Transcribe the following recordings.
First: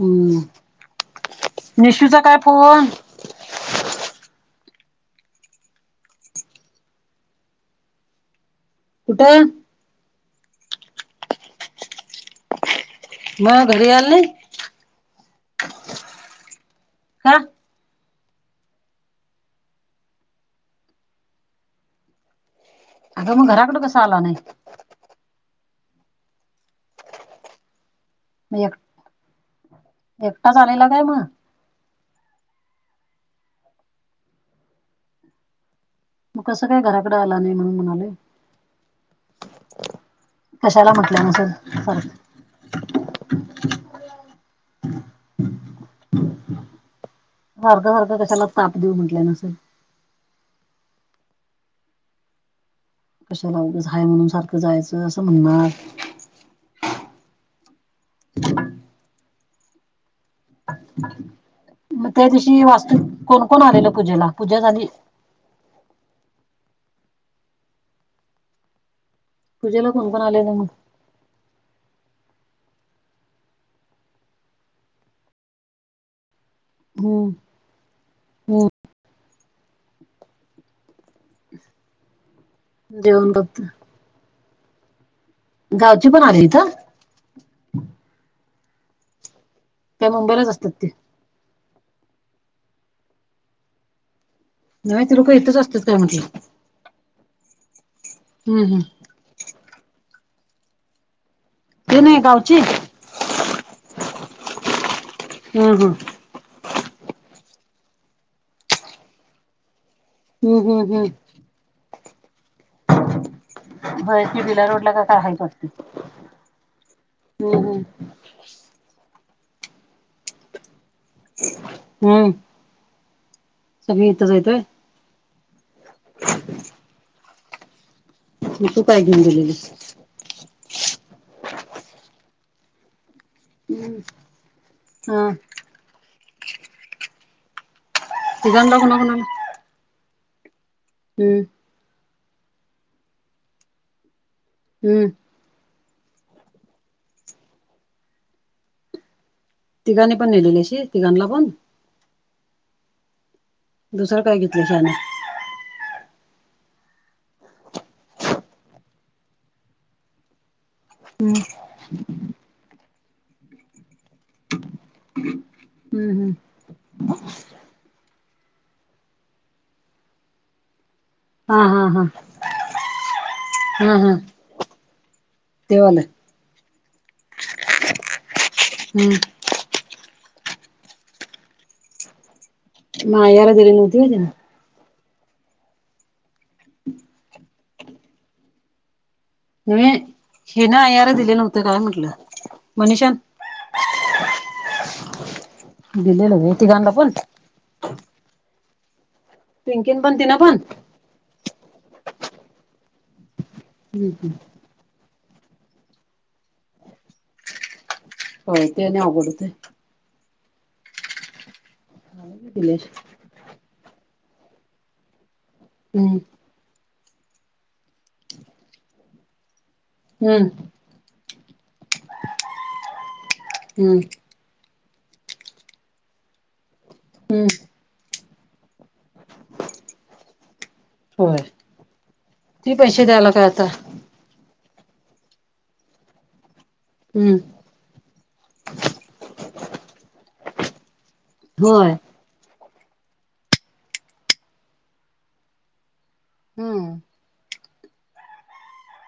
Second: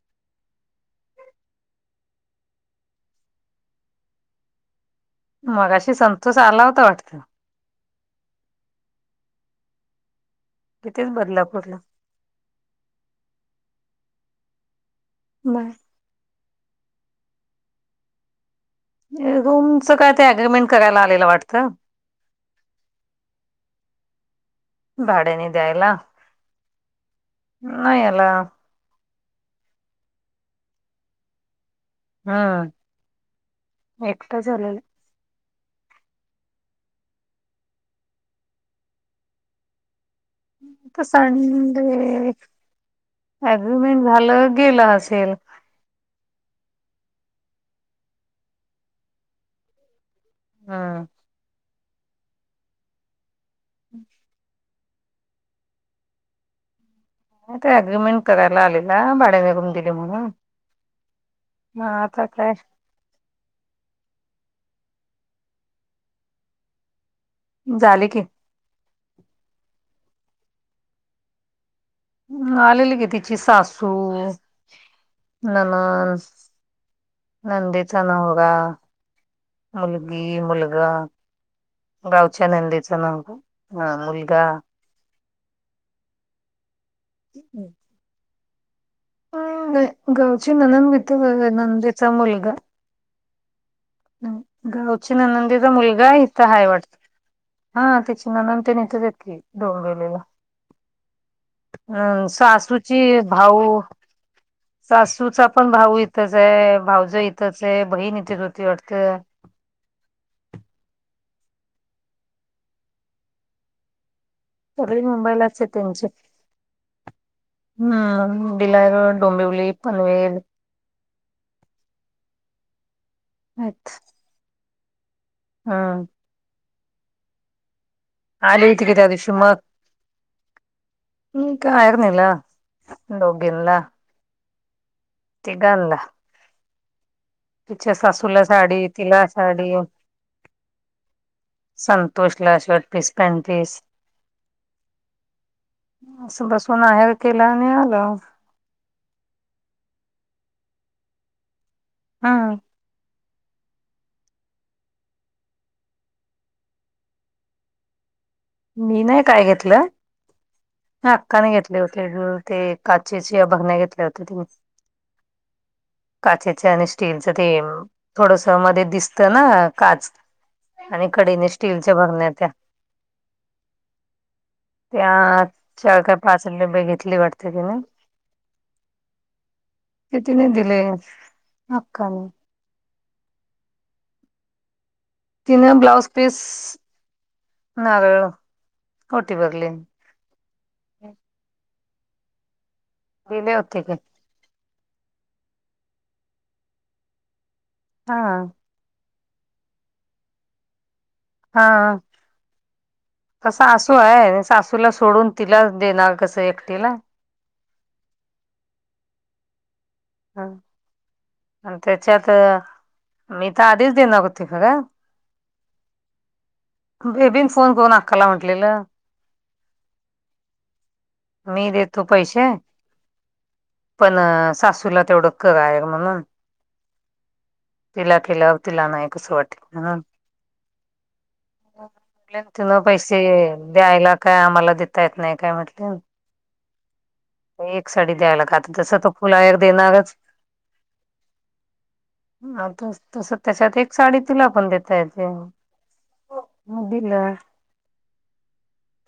हम्म निशूचा काय फोन मघाशी संतोष आला होता वाटतं कुठे कितीच बदलापूरला म घरी आल नाही बाय हा रूमचं काय ते अग्रीमेंट करायला आलेलं वाटतं आता मग घराकडं कस आला नाही भाड्यानी द्यायला नाही आला एक एकटा चालेला काय मग हम् एकटा आलेला. मग कसं काय घराकडे आला नाही म्हणून म्हणालोय. कशाला तर म्हटलं नसेल [inaudible] संडे अग्रीमेंट झालं गेला असेल. सारखं सारखं कशाला ताप देऊ म्हटलं नसेल. हा कशाला उगाच म्हणून सारखं जायचं असं म्हणणार. नाही ते अग्र्रीमेंट करायला आलेला भाड्या निघून दिली म्हणून. मग आता त्या काय दिवशी वास्तू कोण कोण आलेल पूजेला? पूजा झाली. झाले की. पूजेला कोण कोण आलेला मग? आलेली की तिची सासू, नणंद हम्म नंदेचा नवरा, हम्म मुलगी, मुलगा. गावच्या नंदेचा नाव. जेवण करत ह मुलगा गावची पण आली इथं? ह त्या [unintelligible] मुंबईलाच गावची असतात ते ननंद [unintelligible] नंदेणा मुलगा. नव्हे गावची ते लोक इथंच ननंदीचा असतात काय मुलगा आहे म्हटलं इथं हाय वाटत. हा तिची हम्म नणंद हम्म तेन तिथेच हायत की डोंबिवलीला. ती अ नाही गावची सासूची भाऊ सासूचा पण हम्म हम्म भाऊ इ इथच आहे भाऊज इथंच आहे बहीण इथेच होती वाटत. हम हम हम [unintelligible] काय सगळी हायत मुंबईलाच आहे वाटतं? त्यांची हम हम हा मिरा रोड डोंबिवली पनवेल हम्म सगळी इथच हायत होय? हम मग तू काय घेऊन गेलेलीस? [unintelligible] डोंबिव हा [unintelligible] तिच्या सासूला तिघांना साडी कुणा कुणाला तिला साडी. हम्म संतोष ला शर्ट पीस पॅंट पीस. हम्म असं बसून आहेर केला आणि आलो. तिघांणी पण नेहिलेली शी तिघाणला पण. हा दुसरं काय घेतलं [inaudible] मी नाही काय घेतलं. अक्काणे घेतले होते ते काचेचे भरण्या घेतले होते तिने. हम्म हम्म काचेच आणि स्टीलचं ते थोडस मध्ये दिसत ना काच आणि कडीने स्टीलच्या भरण्या त्या. हम्म हम्म त्या चार की पाच डब्बे घेतली वाटते तिने. हम्म ते तिने दिले अक्काने. मायाला दिली नव्हती व्हय तिनं. तिन ब्लाऊज पीस, नारळ. कोठी बघी नही हीन आयार दिले नव्हत काय म्हंटलं मनीषानं? दिले होते की [inaudible] दिलंय नव्ह तिघांना पण. हा. पिंकीन पण तिन पण हा. काय सासू हम्म आहे सासूला सोडून तिला देणार कसं एकटीला? होय ते आणि अवघड होतंय. हा. आणि त्याच्यात हम्म [inaudible] मी तर आधीच देनार होते खर [inaudible] हम्. बेबीन फोन करून अक्काला म्हटलेलं. हम्म. मी देतो पैसे हम्म पण सासूला तेवढं [unintelligible] हम्म. तिला केलाव तिला नाही कस वाटल? म्हणून होय. म्हटल ती तिला पैसे द्यायला काय आता द्यायला काय आम्हाला देता येत नाही काय म्हटल. हम्म. एक साडी द्यायला काय आता तस तो फुला एक देणारच. होय. ह त-तस त्याच्यात एक साडी तुला पण देतायेते. हो हम्म मुदील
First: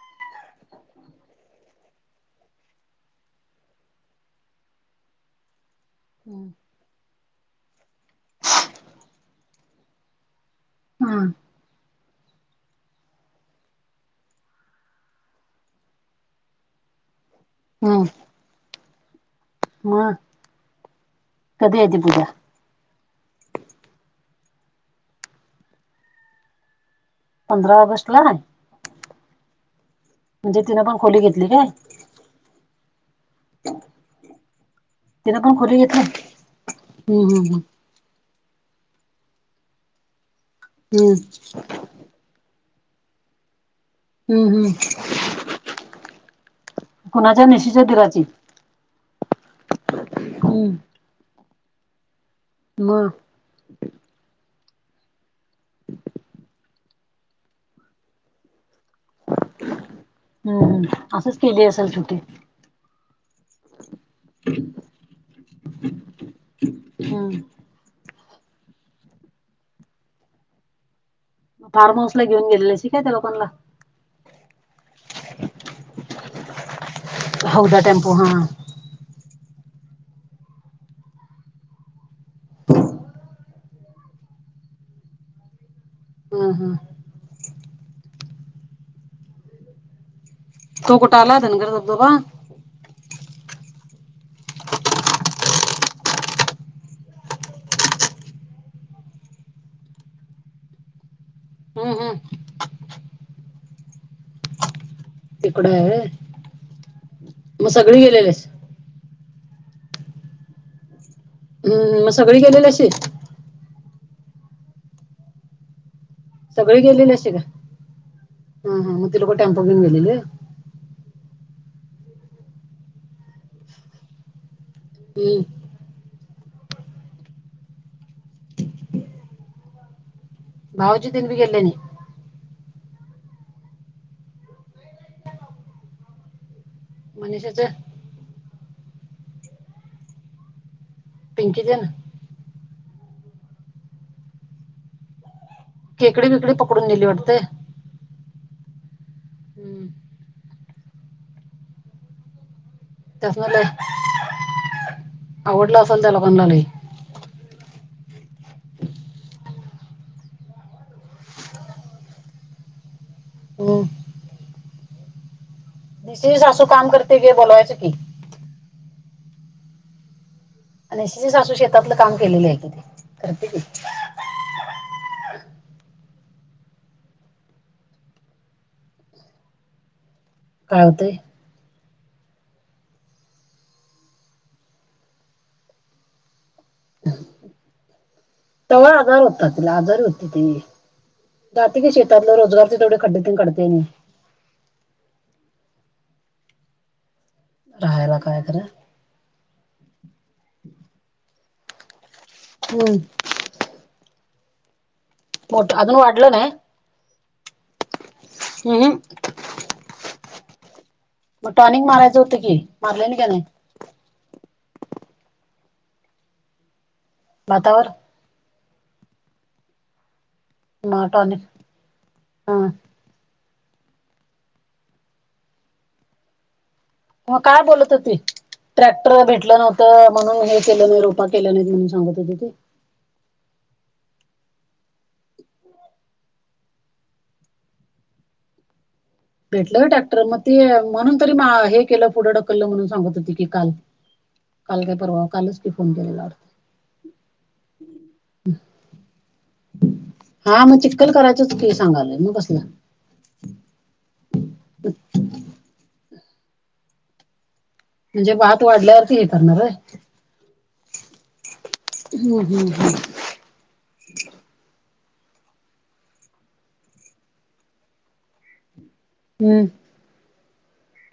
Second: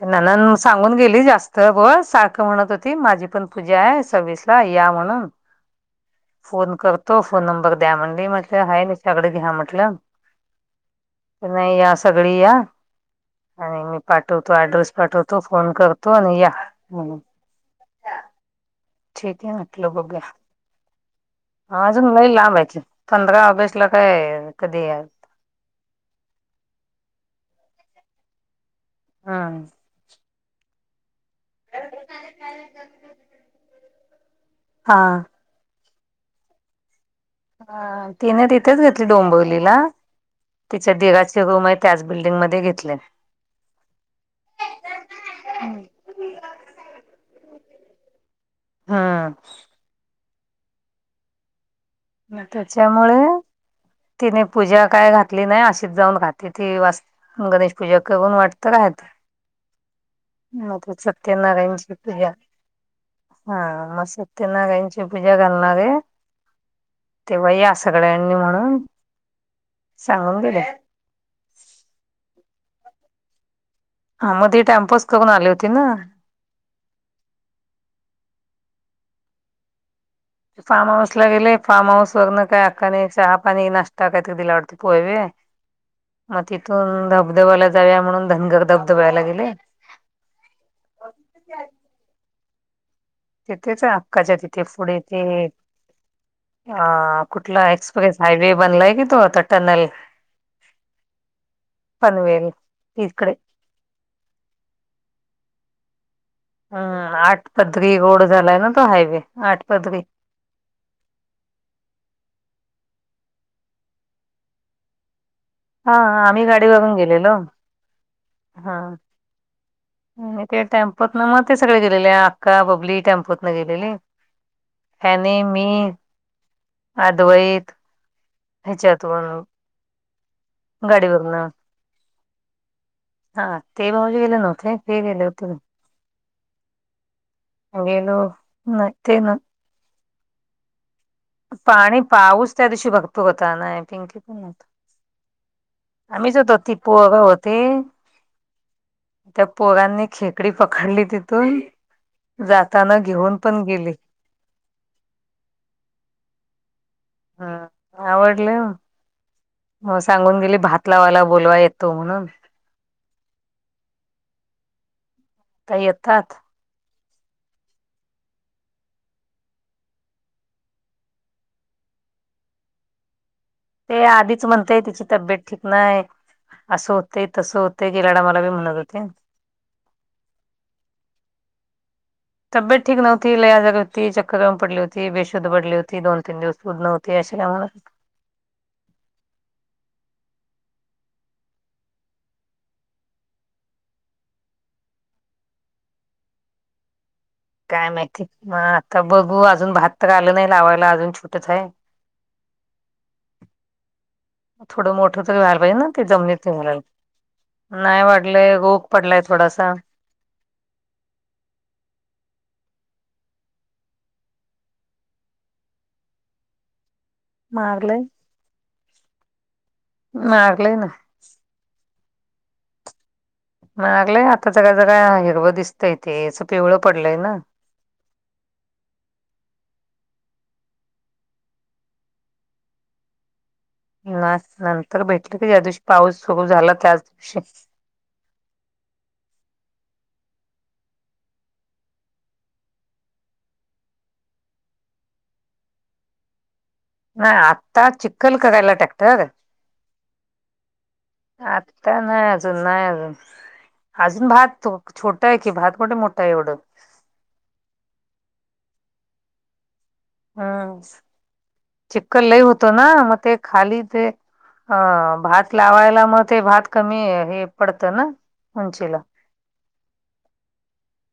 ते म्हणून सांगून गेली जास्त ब सारखं म्हणत हो ते माझी पण पूजा आहे सव्वीस ला या म्हणून [inaudible] हम्म फोन कर तो फोन नंबर द्या म्हणली म्हटलं हाय मिस्टरांनकड घ्या म्हटलं. [inaudible] नाही या सगळी या. आणि मी पाठवतो ऍड्रेस पाठवतो. फोन करतो आणि या म्हणून. हम्म. ठीक आहे म्हटल मग बघूया कधी [inaudible] आहे ती आजून पूजा लई लांब हाय की. पंधरा ऑगस्ट ला काय कधी हाय? पंधरा ऑगस्ट ला नाही. हा. म्हणजे तिनं पण खोली घेतली काय? [inaudible] हां. तीन पण खोली घेतली [inaudible] हं हं हं. हा तिन तिथेच घेतली डोंबिवलीला तिच्या हम्म दिराची रूम हाय त्याच बिल्डिंगमध्ये घेतलीया. हम्म, हम्म. कुणाच्या निशीच्या दिराची? हा. हम्म मग त्याच्यामुळे तिने पूजा काय घातली नाही अशीच जाऊन राहती ती वास गणेश पूजा करून वाटत राहत आहे. [inaudible] नाही हम्म तर असंच केली असेल सत्यनारायणची सुट्टी पुजा. हा म सत्यनारायणची पूजा घालणारेये. हम्म तेव्हा या सगळ्यांनी म्हणून [inaudible] सांगून गेल्या. म फार्म हऊस ला घेऊन गेलेले शिकाय त्या लोकांना ह म ते टॅम्पोचं करून आले होते ना. [inaudible] हौदा टेम्पो भरुन. फार्म हाऊस ला गेले फार्म हाऊस वरनं का कणिस सा पाणी नाष्टा कायतरी दिला वाटते पोहे बिये मगं हम्म हम्म तिथून धबधब्याला जाऊया म्हणून धनगर धबधब्याला गेले. तो कुठं आला धनगर धबधबा? तिथेच आहे अक्काच्या तिथे पुढे ते आ कुठला एक्सप्रेस हायवे बनलाय कि तो आता टनल हम्म हम्म पनवेल इकडे. तिकड आहे. हां आठ मग पदरी सगळी रोड गेलेली आहेस झालाय ना तो हायवे आठ पदरीं. हम्म म सगळी गेलेलीशी. हां आम्ही गाडी सगळी वरून गेलेली अशी गेलेलो का हा हां. हा मग ते लोक टेम्पो घेऊन गेलेले त्या टॅम्पोतन म ते सगळे गेलेले आक्का बबली टॅम्पोतन गेलेले. काही हम्म नाई मी अद्वैत. ह्याच्यातून भाऊजी तीन गाडीवरन बी गेले नी. हा ते भाऊजी गेले नव्हते ते गेले होते. मनिषाच्या गेलो नाई ते ना. पिंकीचे ना पाणी पाऊस त्या दिवशी भरपूर होता ना आय थिंक केकडी आम्हीच बिकडी होतो ति पकडून नेली पोरग वाटते होते. त्या हम्म पोरांनी खेकडी पकडली तिथून. जाता त्यास म्हटल आवडलं असाल त्या लोकांनला बी. हां आवरलं? म सांगून गेली भात लावायला बोलवाया येतो म्हणून. त्या निशे येतात ची सासू काम करते की बोलवायचं की. निशाची सासू शेतातलं काम केलेलेय कि ते करते की. ते आधीच म्हणतेय तिची तब्येत ठीक नाय. असं होतंय तसं होतंय गेला टाईमाला बी म्हणत होती. काय होतेय? तब्येत ठीक नव्हती लय आजारी होती, चक्कर येऊन पडली होती, बेशुद्ध पडली होती दोन तीन दिवस शुध नव्हती अशी नाई म्हणतं. तव्हा आजार होता तिला आजारी होती ती. जाती की शेतातल रोजगार ते थोडे खड्डे तन काढते नी. काय राहायला माहिती काय म खरं आता बघू अजून भात तर आलं नाही लावायला अजून छोटच आहे. हम्म. थोडं मोठ तरी व्हायला मोठ पाहिजे ना अजून ते वाढलं जमनीत नाही घालायाल. नाय वाढलंय रोग हम्म. पडलाय थोडासा. मग टॉनिक मारायचं होतं की मारले नी काय नाई? भातावर मारलंय. [unintelligible] म टॉनिक हम्म. मारलंय आता जरा जरा हिरवं दिसतंय ते अस पिवळं पडलय ना. मग काय बोलत होती? ट्रॅक्टर भेटलं नव्हतं म्हणून हे केलं नी रोपा केल्या नाहीत म्हणून सांगत होते ते. ना नंतर भेटत का ज्या दिवशी पाऊस सुरू झाला त्याच दिवशी. भेटलं का टॅक्टर म ते म्हणून तरी, मा हे केलं पुढं ढकललं म्हणून सांगत होती की काल. काल काय परवा कालच की फोन केलेला होता. ना आत्ता चिखल करायला टॅक्टर? हा मग चिक्कल करायचंच की आता सांगालोय नाही मग कसलं अजून नाही अजून. अजून भात छोटा आहे की भात मोठे मोठा आहे एवढं म्हणजे भात वाढल्यावरती हे करणार र हम् चिककल हम्म लई होतो हम्म ना मग ते खाली ते अ भात लावायला मग ते भात कमी हे पडतं ना उंचीला हम्म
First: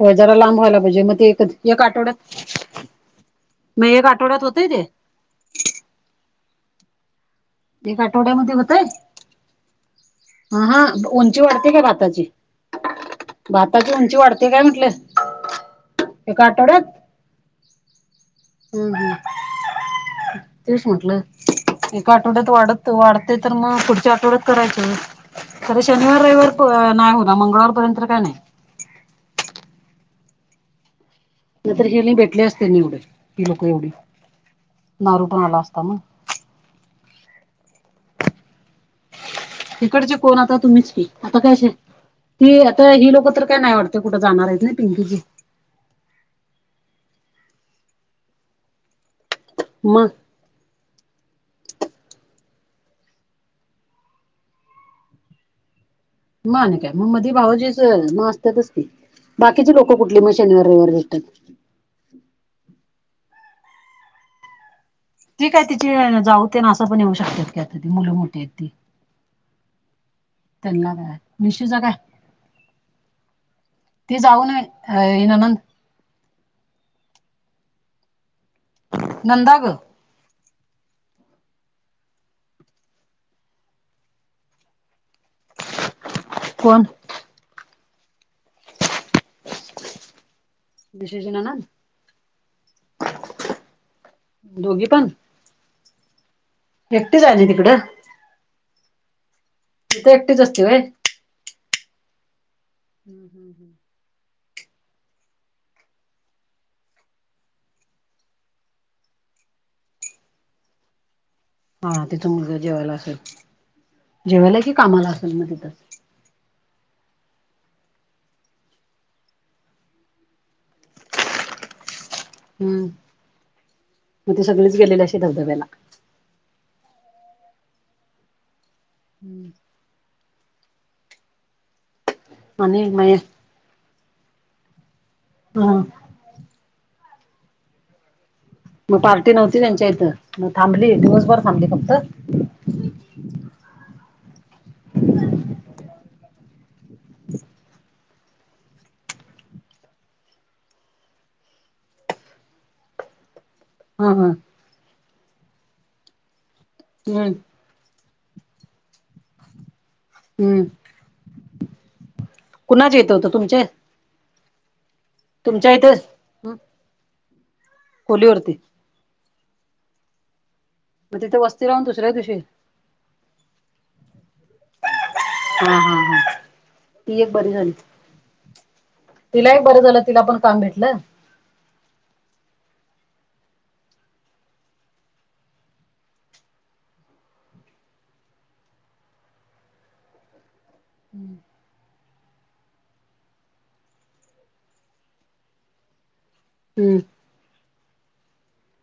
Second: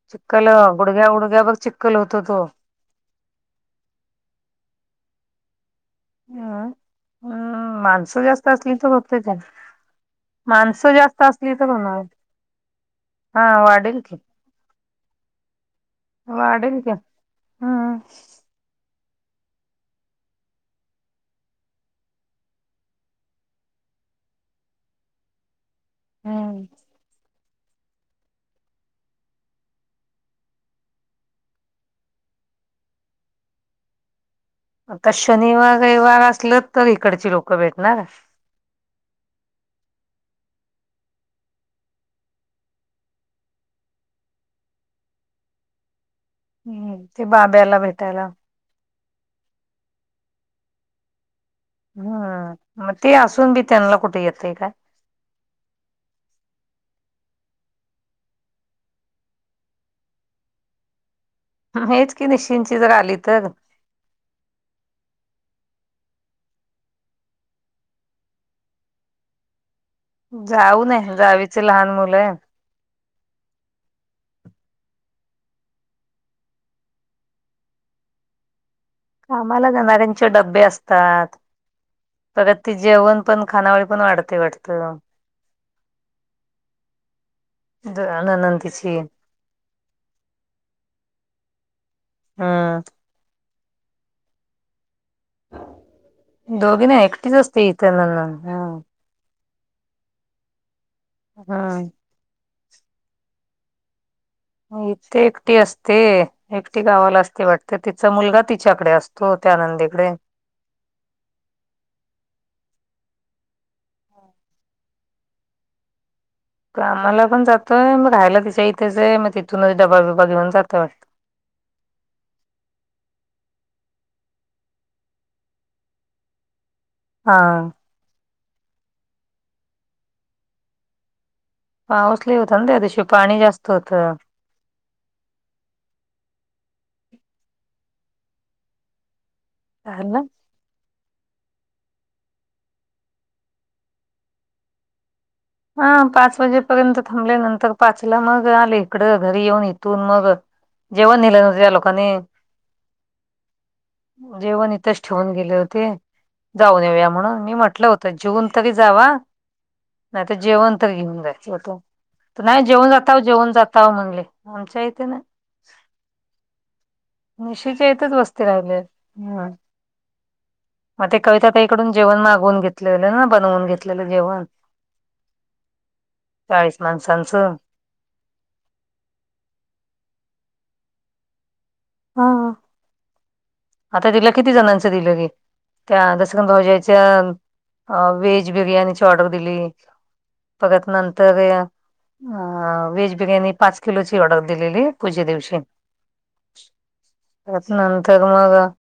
हो जरा चिक्कल लांब व्हायला पाहिजे गुडघ्या मग ते एक गुडघ्या बघ एक चिक्कल होतो तो. आठवड्यात मी एक आठवड्यात होतेय ते हा हम् एक माणसं जास्त आठवड्यामध्ये असली होतय तर होते त्यांना ह हा माणसं जास्त उंची असली तर वाढते काय होन भाताची हा वाढेल की ते काय म्हटलं एका वाढल आठवड्यात का हम्म हम् हम् तेश म्हटलं एका आठवड्यात वाढत वाढते तर मगं पुढच्या आठवड्यात करायचं. तरर शनिवार हम्म रविवार नाही हो ना मंगळवारपर्यंत काय नाही नंतर हेि भेटले असते एवढे ही लोक एवढी आता नारू पण आला शनिवार असता मग रविवार असल तर इकडची लोकं भेटणार तिकडचे कोण आता तुम्हीच की आता कायश आहे ती आता ही लोकं तर काय नाही वाटते कुठं जाणार आहेत ना पिंकूजी हम्म ते बाब्याला भेटायला मग हम्म मग ते असून बी त्यांना कुठे येतंय काय मा नाही काय मग मधी भाव जे म असतातच त बाकीचे लोकं कुठले मग शनिवार्यवार भेटतात हेच की निश्चिंची जर आली तर ठीकय तिची जाऊते ना असं पण येऊ शकतात काी आता मुलं मोठी आहेत ती जाऊ त्यांना नये काय जावीचे मिशूचा लहान काय मुलं आहे ती जाऊन नन नंदा कामाला ग जाणाऱ्यांचे डबे असतात परग ती जेवण पण खानावळी पण वाढते वाटतं कोण जननंदीची विशेषनानांद हम्म दोघ पन दोघिन एक्ट आहे ना जोस्त तिकडं ेतलला हा तिथे एकटीच असते बाय हा हम्म हम् हम् इे एकटी असते एकटी गावाला असती वाटते तिचा मुलगा तिच्याकडे असतो त्या आनंदीकडे हा तिचां मुलगा जेवायला असेल जेवायला की कामाला असेल मग तिथं कामाला पण जातंय मग राायला तिच्या इथेच आहे मग तिथूनच डबा बिबा घेऊन जात हम्म मग ते सगळेच गेलेले असे धबधब्याला हा हम्म पाऊसले होत त्या त्या आणि दिशी मया पाणी जास्त होतं हम मग पार्टी नव्हती त्यांच्या इथं चाललं मग थांबली दिवसभर थांबली फक्त ह पाच वाजेपर्यंत थांबले नंतर पाच तिला मग आले इकड घरी येऊन इथून मग जेवण नेलं नव्ह त्या लोकांनी [inaudible] हा जेवण इथेच ठेवून गेले होते जाऊन येऊया हम्म म्हणून मी म्हटलं तर जेऊन तरी जावा. नाही तर हम्म जेवण तर घेऊन जायचं होत नाही जेवण कुणाच्या इथं जाताव होतं जेवण तुमच्या जाताव म्हणले. आमच्या इथ नाय. तुमच्या इथे निशीेच्या इथच वस्ती खोलीवरती राहिल्या हम. म ते मग तिथे कविताताई वस्ती राहून कडून दुसऱ्या जेवण दिवशी मागवून घेतलेलं ना बनवून घेतलेलं जेवण हा हा हा चाळीस ती एक बरी माणसांचं झाली. तिलाही बरं झालं तिला पण काम भेटलं. हा आता तिला किती जणांचं दिलं की? त्या दसग भाऊजाच्या व्हेज बिर्याणीची ऑर्डर दिली. बघत नंतर या. अ व्हेज बिर्याणी पाच किलोची ऑर्डर दिलेली पुजे दिवशी हम्म. [unintelligible]